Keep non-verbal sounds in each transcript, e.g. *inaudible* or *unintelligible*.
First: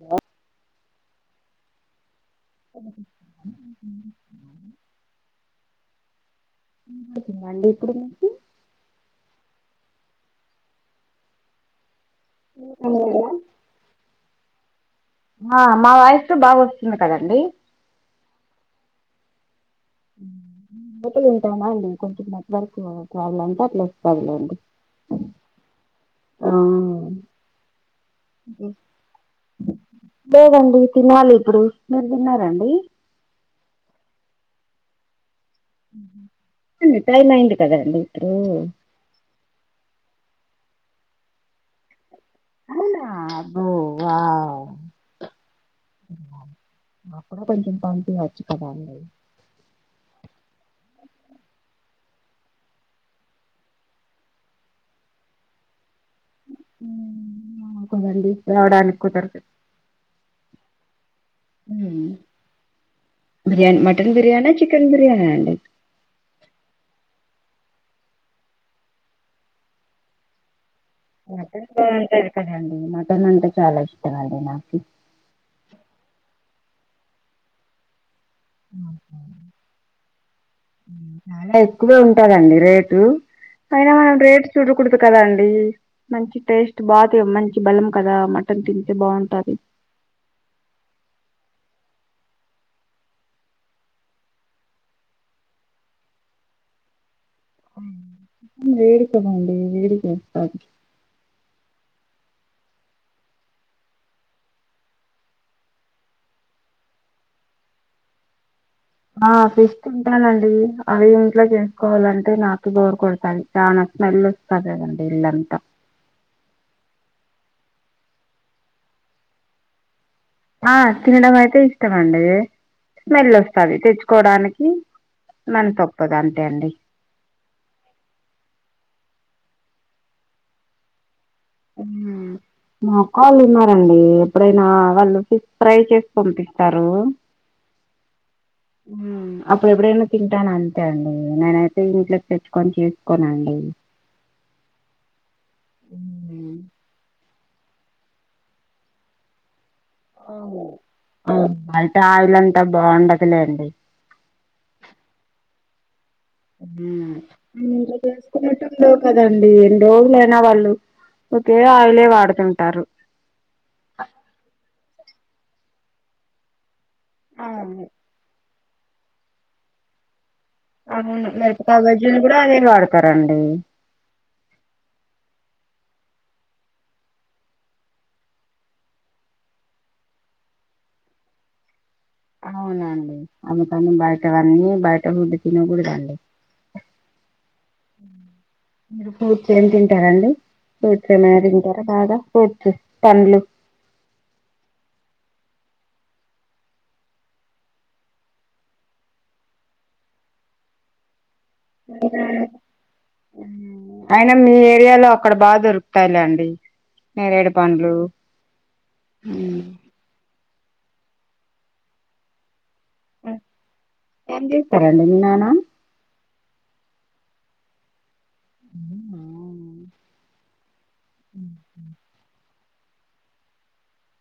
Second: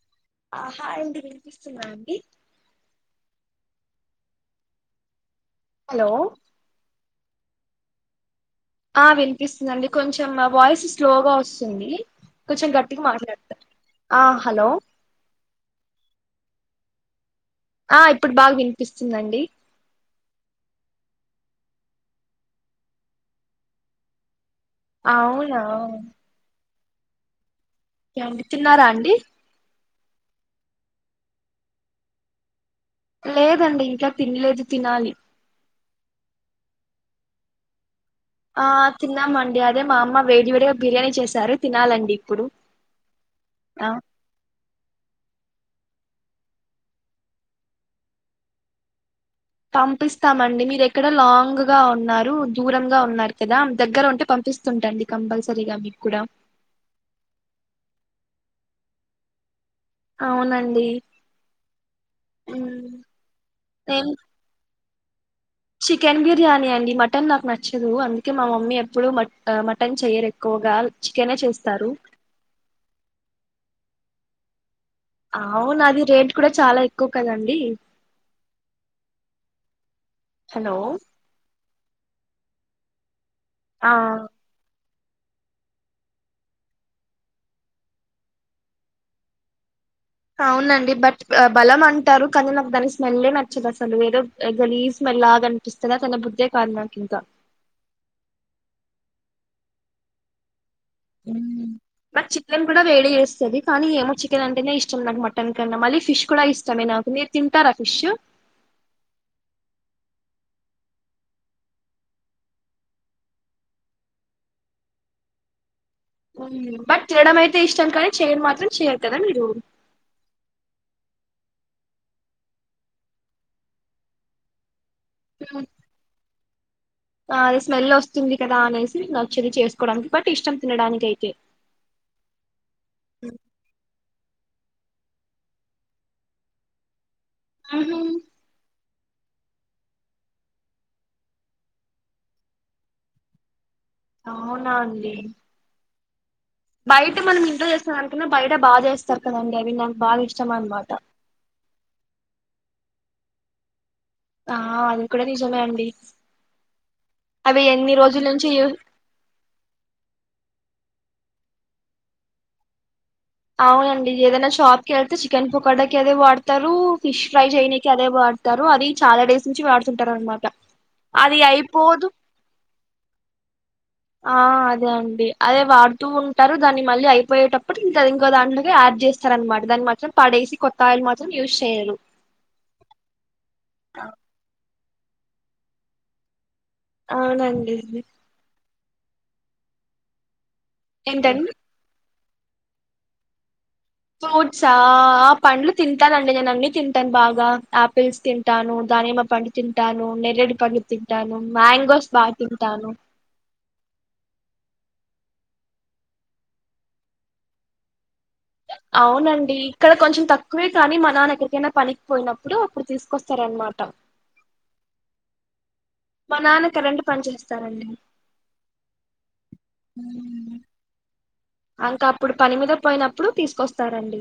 Hello ఆహా అండి వినిపిస్తున్ద అండి హలో *inaudible* ఇప్పుడు మీకీ ఆ వినిపిస్తుందన్డి కొంచెం ఆ వాయిస్ స్లోగా వస్తుంది కొంచెం గట్టిగా అవునా మాట్లాడ్తార ఆ హలో ఆ మా వాఇస్సు బాగొస్తుంది కదండి ఆ ఇప్పుడు బా వినిపిస్తుందండి *inaudible* కొంచెం నెట్వర్క్ ప్రబ్లమ్ అంటే అట్లొస్తాదిలెండి అవునా ఆ ఏవండీ తిన్నారా అండి లేదండి తినాలి ఇప్పుడు మీరు తిన్నారాండి లేదండి ఇంకా తినలేదు తినాలి రిటైర్లు అయిండు కదండి ఇప్పుడు ఆ తిన్నామండి అదే మా అమ్మ వేడి వేడిగా బిర్యానీ చేసారు తినాలండి ఇప్పుడు అవునా అబ్బో ఆ వావ్ మాక్ కూడా కొంచం పంపియోచ్ కదా అండి పంపిస్తామండి మీరు ఎక్కడ లాంగ్ గా ఉన్నారు దూరంగా ఉన్నారు కదా దగ్గర ఉంటే పంపిస్ టండి కంపల్సరీగా మీక్ కూడా హ్మ్ కదండి రావడానికి కుదరదు అవునండి హ్మ్ ఉమ్, బిర్యాన్ ఏం మటన్ బిర్యాన చికెన్ బిర్యనా అండి చికెన్ బిర్యానీ అండి మటన్ నాకు నచ్చదు అందుకే మా మమ్మీ ఎప్పుడుూ మట్ మటన్ చెయరు ఎక్కువగా చికెనే మటన్ చేస్తారు బాగుంటది కదండి మటన్ అంటే చాలా ఇష్టమ్ అండి నాకు అవును అది రేట్ కూడా చాలా ఎక్కువ కదండి అ హలో చాలా ఎక్కువే ఉంటదండి రేటు పైన ఆ మనం రేటు చూడకూడదు కదన్డి మంచి టేస్ట్ బా తె మంచి బలం కదా మటన్ తింటే బావుంటది అవునండి బట్ ఆ బలం అంటారు కానీ నాకు దాని స్మెలె నచ్చదు అసలు ఏదో య్ గలీస్ స్మెల్ లాగా అన్ చూస్తనే తినబుద్దే కాద్ నాకింకా వేడికమండి వేడి చేస్తాది హ్మ్ బట్ చికెన్ కూడా వేడి చేేస్తది కానీ ఏమో చికెన్ అంటేనే ఇష్టం నాకు మటన్ కన్నా మళ్ళీ ఫిష్ కూడా ఇష్టమే నాకు మీక్ తింటరా ఫిష్ ఆ ఫిష్ తింటానండి అవి ఇంట్లో చేసుకోవాలంటే నాకు బోర్ కొడతాయి చానా స్మెల్ వస్తది కదండి ఇల్లాంత బట్ తినడం అయితే ఇష్టం కానీ చేయరు మాత్రం చేయరు కదా మీరు ఆ తినడం అయితే ఇష్టమండి స్మెల్ వస్తది తెచ్చుకోడానికి ఉమ్ మన తొప్పదంతే అండి ఆ అది స్మెల్ వస్తుంది కదా అనేసి నచ్చదు చేసుకోవడానికి బట్ ఇష్టం తినడానికయితే ఉ మా క్క వాళ్ళు ఉన్నారండి ఎప్పుడైనా వాళ్ళు ఫిష్ ఫ్రై చేసి పంపిస్తారు ఉహు ఉ అప్పుడు ఎప్పుడైనా తింటాను అంతే అండి నేనైతే ఇంట్లోకి తెచ్చుకొని చేసుకోనండి అవునా అండి ఉ బయట మనం ఇంట్లో చేసిన దానికన్నా బయట బాగా చేస్తారు కదండి అవి న అంటే ఆయిలంతా బావుండదులేండి ఆ అది కూడా నిజమే అండి ఉ అవి ఎన్ని రోజుల నుంచి యూ- *unintelligible* కదండి ఎన్ని రోజులైనా వాళ్ళు ఒకే ఆయిలే వాడుతుంటారు అవు అండి ఏదైనా షాప్ కి ఐతే చికెన్ పొకాడాకి అదే వాడతారు ఫిష్ ఫ్రై అవును. చేయనికి అదే వాడ్ తరు అది చాలా డేస్ నుంచి వాడుతుంటారు అనమాట అవును అది మిరపకాయ అయిపోదు బజ్జీ ని కూడా అవే వాడతారండి ఆ అదే అండి అదే వాడుతూ ఉంటారు దాన్ని మళ్ళీ అయిపోయేటప్పుడు ఇంక అది ఇంకోదాని మీద యాడ్ చేస్ ర దనమాట దాన్ని మాత్రం పడేసి కొత్త ఆయిలు మాత్రం యూస్ చేయరు అవునండి అవి తను బయటవన్నీ బయట ఫుడ్డు తినకూడదండి అవునండి మీరు ఫ్రూట్స్ని ని తింటారండి ఫ్రూట్స్మనా ఏంటండి తింటార బాగా ఫ్రూట్స్ పండ్లు ఫ్రూట్సా ఆ పండ్లు తింటానండి నేను అన్ని తింటాను బాగా ఆపిల్స్ తింటాను దానిమ పండు తింటాను నెర్రెడు పళ్లు తింటాను మ్యాంగోస్ బా తింటాను అయినా మీ ఏరియాలో అక్కడ బాగా దొరుకుతాయిలండి నేరెడు పండ్లు అవునండి ఇక్క కొంచెం తక్కువే కానీ మా నాన్న ఎక్కడికైనా పనికి పోయినప్పుడు అప్పుడు తీసుకొస్తారనమాట ఏం చేస్తారండి మీ నాన్న మా నాన్న కరెంట్ పని చేస్తారండి అంక అప్పుడు పని మీద పోయినప్పుడు తీసుకొస్తారండి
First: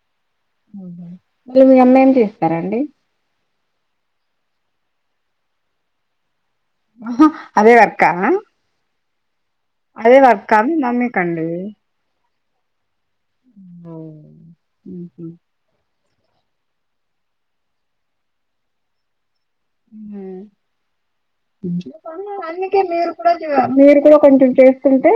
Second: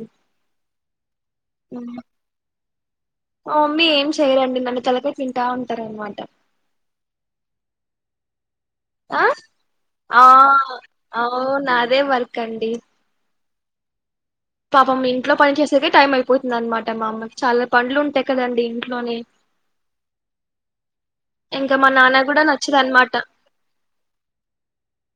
మేము పన్నంక ఎస్తారండి మ మమ్మీ ఏం చేయరండి మన తలకాయ తింటా ఉంటారనమాట ఉహు అదే వర్కా ఆ అదే ఆ వర్కా మీ మమ్మీకండి అవును అదే వర్కండి ఉ పాపం ఇంట్లో పని చేసేకే టైం అయిపోతుందనమాట మా అమ్మకి చాలా పండ్లు ఉంటాయి కదండి ఇంట్లోనే ఇంకా మా నాన్న కూడా నచ్చదు అందుకే మీరు అనమాట కూడా మీరు కూడా కొంచెం చేస్తుంటే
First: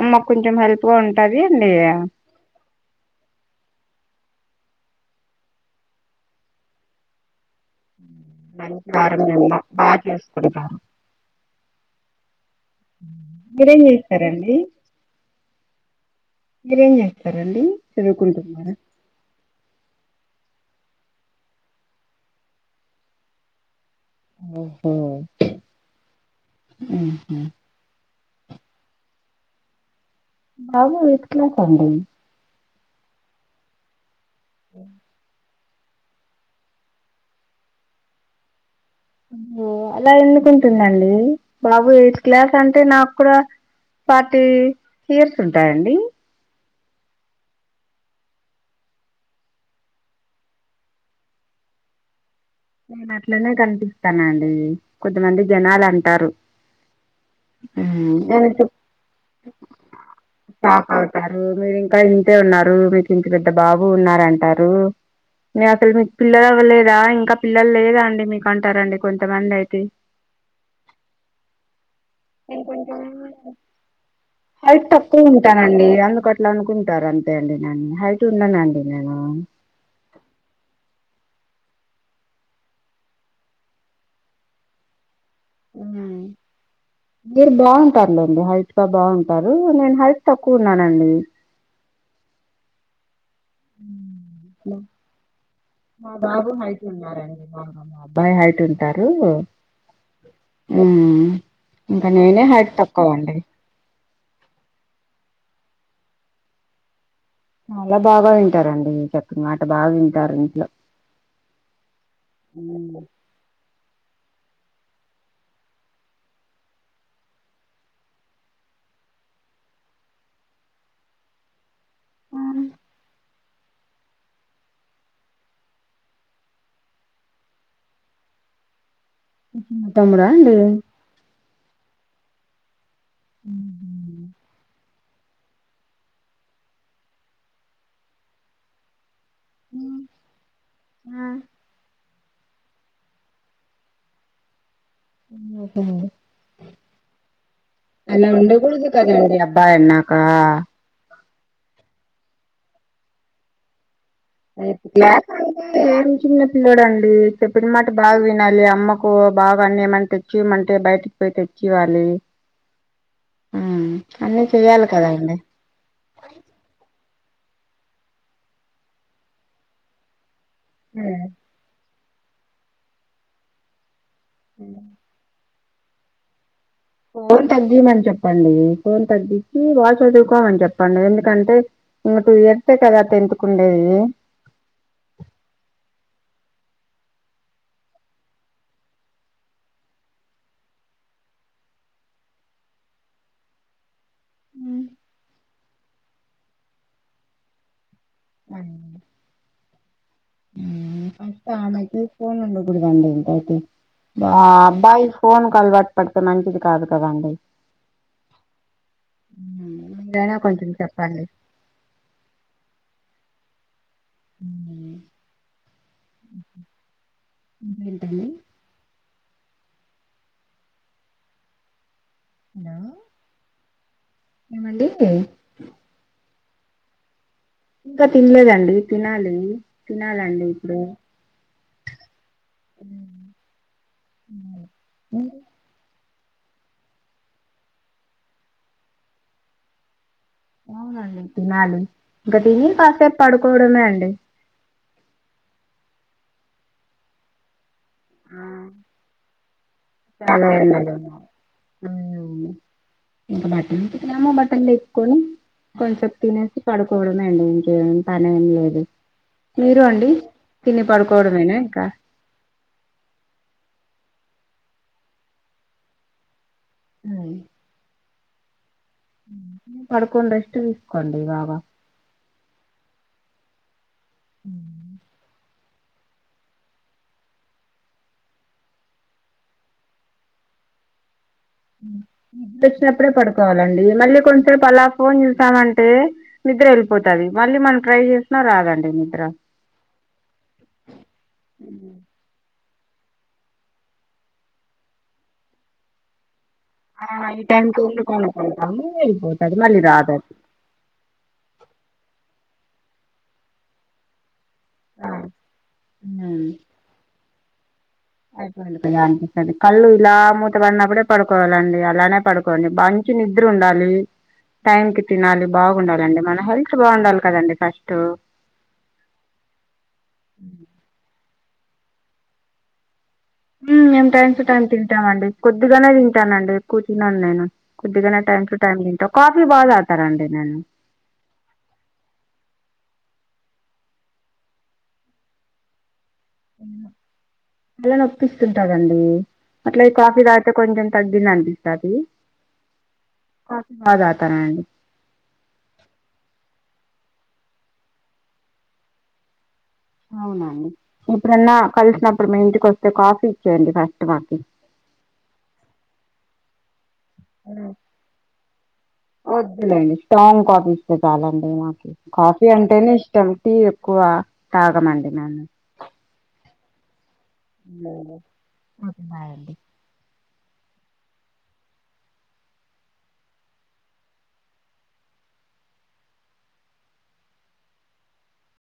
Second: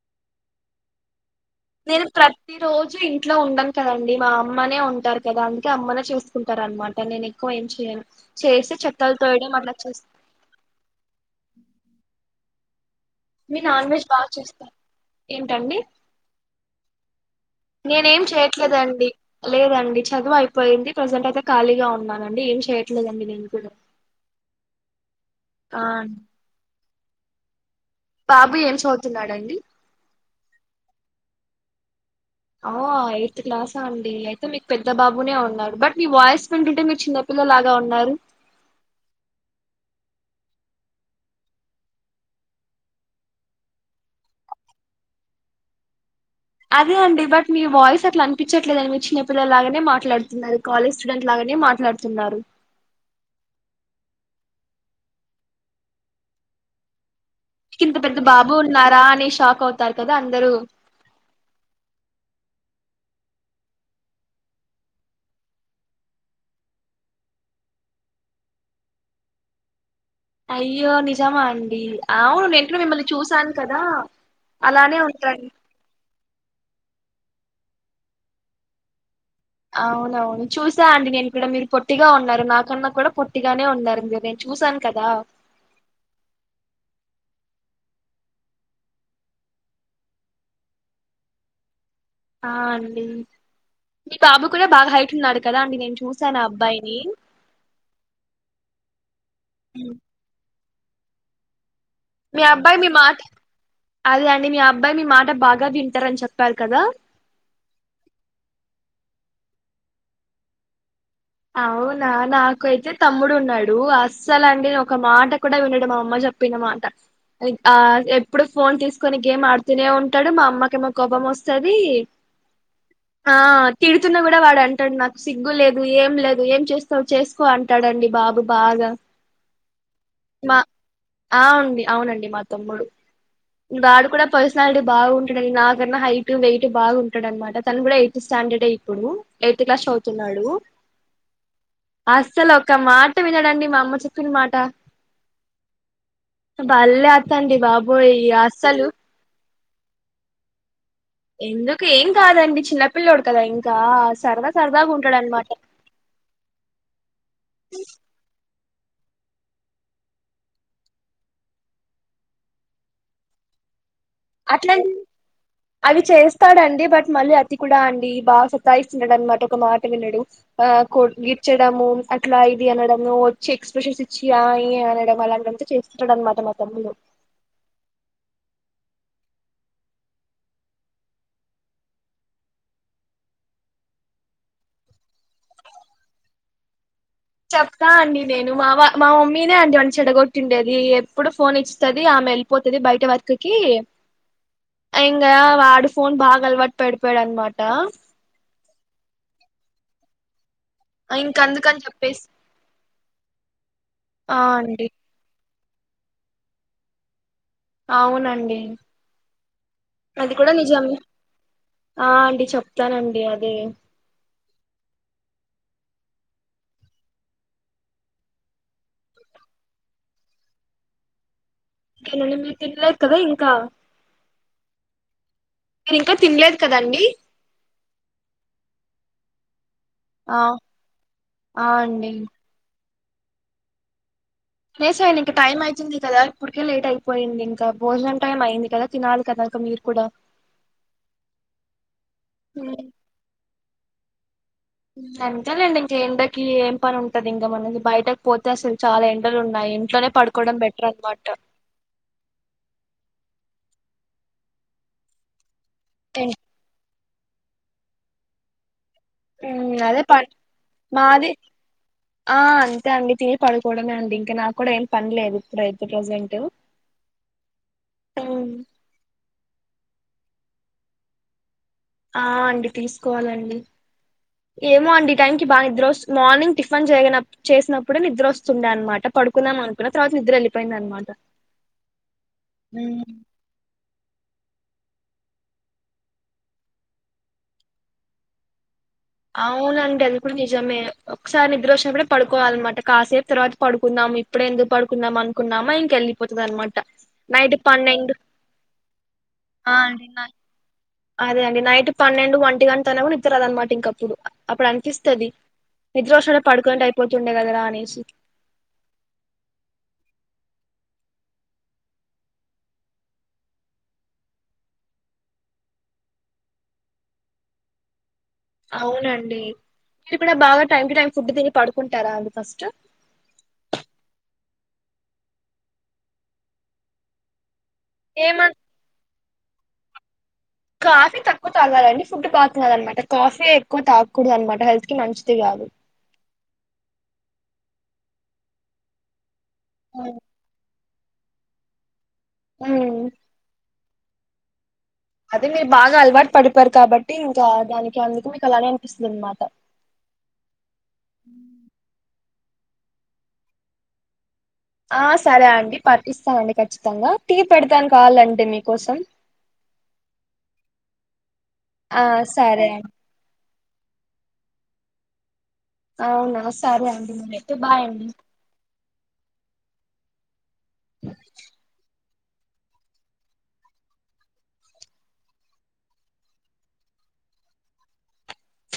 అమ్మకు కొంచెం హెల్ప్ గా ఉంట్ టది అండి నేను ప్రత్ ఈ రోజు ఇంట్లో ఉండను కదండి మా అమ్మనే ఉంటారు కదా అందుకే అమ్మనే చూసుకుంటారు అనమాట నేను కువ ఏం చేయను చేసి మంచి చెత్తలు కారం మే తోయడం అమ్మ అట్లా బా చేస్తా చేసుకోండి వారం కారం మీర్ నాన్ వెజ్ బాగా చేస్తారు ఏంటండి మీరేం చేస్తారండి నేనేం చదువుకుంటున్నార చేయట్లేదండి లేదండి చదువు అయిపోయింది ప్రెజెంట్ అయితే ఖాళీగా ఉన్నానండి ఏం చేయట్లేదండి నేను కూడా ఓహో ఆ ఊహు బాబు ఏం చదువుతున్నాడండి బాబ ఎయిత్ క్లాస్ అండి ఆ ఎయిత్ క్లాస అండి అయితే మీకు పెద్ద బాబునే ఉన్నాడు బట్ మీ వాయిస్ వింటుంటే మీరు చిన్నపిల్లలాగా ఉన్నారు ఓ అలా ఎందుకుంటుందండి బాబు ఎయిత్ క్లాస్ అంటే నాకు కూడా ఫార్టీ ఇయర్స్ ఉంటాయండి అదే అండి బట్ మీ వాయిస్ అట్ల అనిపిచట్లేదండి మీరు చిన్న పిల్లలానే మాట్లాడుతున్నారు కాలేజ్ స్టూడెంట్ లాగానే మాట్లాడు తున్నారు నేను అట్లనే కనిపిస్తానండి కొంతమంది జనాలు అంటారు కింత ఉమ్, పెద్ద నేను బాబు ఉన్నారా అని షాక్ అవుతారు కదా అందరు తారు మీరు ఇంకా ఇంతే ఉన్నారు మీకు ఇంత పెద్ద బాబు ఉన్నార అంటారు నకే మీకు పిల్లలు అవ్వలేదా ఇంకా పిల్లలు లేదా అండి మీకు అంటారండి కొంతమంది అయితే అయ్యో నిజమా అండి అవును నేను కూడా కొంచం మిమ్మల్ని చూసాను కదా హైట్ అలానే తక్కువ ఉంటారండి ఉంటానండి అందుకని అట్లా అనుకుంటారు అంతే అండి నన్ హైట్ ఉండనండి నేను అవునవును చూసా అండి నేను కూడ మీరు పొట్టిగా ఉన్నారు నాకన్నా కూడా పొట్టిగానే ఉన్నారు మీరు రె చూసాను కదా ఊ మీరు బాగుంటారులేండి హైట్గా బాగుంటారు నేను హైట్ తక్కువ ఉన్నానండి ఆ అండి మీ బాబు కూడా ఊ బాగా హైట్ ఉన్నాడు కదా అండి నేను మా చూసాను ఆ బాబు హైట్ అబ్బాయిని ఉన్నారండి మా అబ్బాయి హైట్ ఉంటారు ఉ ఊ ఇంకా మీ నేనే హైట్ అబ్బాయి మీ మాట తక్కువండి అదే అండి మీ అబ్బాయి మీ మాట బాగా వింటారని చెప్పారు కదా చాలా బాగా వింటారండి చెప్పిన మాట బాగా వింటారు ఇంట్లో అవునా నాకైతే హ్మ్. తమ్ముడు ఉన్నాడు డు అస్సలు అండి ఒక మాట కూడా వినడు మా అమ్మ చెప్పిన మాట ఆ ఎప్పుడు ఫోన్ తీసుకొని గేమ్ ఆడుతూనే ఉంటాడు మా అమ్మకేమో కోపం వస్తది అవును ఆ తిడుతున్న కూడా వాడు అంటడు నాకు సిగ్గు లేదు ఏం లేదు ఏం చేస్తావు చేసుకో అంటడండి బాబు బాగా తమ్ముడా అండి మా ఆ అండి అవునండి మా తమ్ముడు ఊ వాడు కూడా పర్సనాలిటీ బాగు ఉంటడండి నా కన్నా హైట్ వెయిట్ బాగు ఉంటడనమాట తను కూడా ఎయి స్టాండర్డే ఇప్పుడు ఎయిత్ క్లాస్ చదుతున్నాడు ఆ! అస్సలు ఒక మాట వినడండి మా అమ్మ చెప్పిన మాట ఓహో! బలెత్తండి బాబోయ్ అలా అస్సలు ఉండకుడుదు కదండి అబ్బాయన్నాక ఎందుకు ఏం కాదండి చిన్నపిల్ల్లోడు కదా ఇంకా సరదా సరదాగా ఉంటాడన్మాట ఎం చిన్న పిల్లోడండి చెప్పిన మాట బాగా వినాలి అమ్మకు బాగ్ అన్ని ఏమన్ తెచ్చియమంటే బయట్ పోయి తెచ్చి ఇవ్వాలి ఉమ్ అన్నీ చెయ్యాలి కదా అండి అది చేస్తాడండి బట్ మళ్ళీ అతి కూడా అండి బాగా సతాఇస్తున్నడన్మాట ఒక మాట వినడు ఆ కొ గిచ్చడము అట్లా ఇది అనడము వచ్చి ఎక్స్ప్రెషన్స్ చ్చి అ ఈ అనడం అలాంటింతే చేస్తున్నాడన్మాట మా తమ్ముడు ఫోన్ తగ్గిమని చెప్పండి ఫోన్ తగ్గించి బాగ్ చదువుకోమని చెప్పండి ఎందుకంటే నువ్ ఇప్పుడు చెప్తే కదా టెంత్ కుండేది చెప్తా అండి నేను మా వ మా మమ్మీనే అండి మన చెడగొట్టిండేది ఎప్పుడు ఫోన్ ఇస్తది ఆమెల్ పోతది బయట వర్కుకి *unintelligible* *inaudible* అ ఇంగా వాడు ఫోన్ బాగా అలవాటు పడిపోయాడన్మాట అవునండి ఇంక అందుకని ఆమెకి చెప్పేసి ఫోన్ ఉండకూడదండి *unintelligible* ఆ అబ్బాయి ఫోన్కల్ వాట్ పడ్తే మంచిది కాదు కదండి అవునండి అది మీరైనా కూడా కొంచెం నిజం చెప్పండి ఆ అండి చెప్తానండి అదే ఎంటండి మీర్ హలో తిన్లేదు కదా ఇంకా ఏమండి మీర్ ఇంకా తిన్లేదు కదండి ఇంకా తిన్లేదండి తినాలి ఆ తినాలండి ఇప్పుడు ఆ అండి ఉ సేసేయండి ఇంక టైమ్ అయితుంది కదా ఇప్పుడికే లేట్ అయిపోయింది ఇంకా భోజనం టైం అయింది కదా తినాలి కదా అక్క మీర్ కూడా అవునండి తినాలి ఇంకా తిని కాసేపు పడుకోవడమే అండి అంతె లెండి ఇంక ఎండకి ఏం పని ఉంటది ఇంకా మనకి బయటక్ పోతే అసల్ చాలా ఎండలు ఉ న్నాయి ఇంట్లోనే పడుకోవడం బెట్ర్ అన్మాట ఉమ్ ఇంకా బట్టల్ ఉతికినమా బట్టల్ లేప్కొని కొంచేపు తినేసి పడుకోడమండి ఇంకేం పనేం లేదు ఉమ్ మీరు అదే అండి ప తిని మాది పడుకోవడమేనా ఇంకా ఆ అంతే అండి తినిగి పడుకోవడమే అండి ఇంకా నాకు కూడా ఏం పనిలేదు ఇప్పుడైతే ప్రజెంట్ హు ఉమ్ పడుకోని రెస్ట్ తీసుకోండి బాగా ఆ అండి తీసుకోవాలండి ఏమో అండి టైంక్ బాగా నిద్రొ మార్నింగ్ టిఫిన్ చేయగన చేసినప్పుడే నిద్రోస్తుండే అన్మాట పడుకుందాం అనుకున్నా తర్వాత నిద్ర ఎళ్ళిపోయిందన్మాట నిద్రొచ్చినప్పుడే పడుకోవాలండి మళ్ళీ కొంచేసేపు అలా ఫోన్ చూసామంటే నిద్రేళ్ళిపోతది మళ్ళీ మనం ట్రై చేసినా రాదండి నిద్ర అవునండి అది కూడా నిజమే ఒక్సారి నిద్రోచ్చినప్పుడే పడుకోవాలిన్నమాట కాసేపు తర్వాత పడుకుందాం ఇప్పుడే ఎందుకు పడుకుందం అనుకున్నామా ఇంకెళ్ళిపోతదన్మాట ఆ ఈ టైమ్కి ఎందుకు అనుకుంటాము ఎల్లిపోతది ఆ మళ్ళీ అండి నై రాదది అదే అండి నైట్ పన్నెండు, వంటి గంట అయిన కూడా నిద్దర్రాదనమాట ఇంకప్పుడు అప్పుడు అనిపిస్తది నిద్రోశుంటే ఉమ్ పడుకుంటే అయిపోతుండే కదరా అనేసి కళ్ళు ఇలా మూత పడినప్పుడే పడుకోవాలండి అలానే పడుకోండి మన్ చి నిద్రూండాలి టైం కి తినాలి బాగుండాలండి మన హెల్త్ బాగుండాలి కదండి ఫస్ట్ అవునండి మీరు కూడ బాగా టైమ్ టు టైమ్ ఫుడ్ తిని పడుకుంటారా అండి ఫస్ట్ మేం టైం టు టైమ్ తింటామండి కొద్దిగనే తింటానండి ఎక్కువ తినను నేను కొద్దిగనే టైమ్ ఏమం టు టైం తింట కాఫీ బాగా తాగుతారండి నేను కాఫీ తక్కువ తాగాలండి ఫుడ్ బా తినాలన్నమాట కాఫీ ఎక్కువ తాక్కుడదన్నమాట హెల్త్ కి మంచిది కాదు తల నొప్పిస్తుంటదండి అట్ల ఇ కాఫీ తాగితే కొంచెం తగ్గిందనిపిస్తాది ఉమ్ బాగ తాగుతాన అండి అది మీరు బాగ అలవాటు పడిపోయారు కాబట్టి ఇంకా దానికి అందుకు మీకలానే అనిపిస్తదన్నమాట అవునా అండి ఎప్పుడన్నా కలిసినప్పుడు మీ ఇంటికొస్తే కాఫీ ఇచ్చేయండి ఫస్ట్ మాకి ఆ సరే అండి పట్టిస్తామండి ఖచ్చితంగా టీ పెడతాను కావాలంటె మీకోసం వద్దులేండి స్ట్రాంగ్ కాఫీ ఇస్తే చాలండి మాకి ఆ కాఫీ సరే అండి అంటేనే ఇష్ టం టీ ఎక్కువ తాగమండి మేము అవునా సరే అండి మరి ఓకె బాయండి అ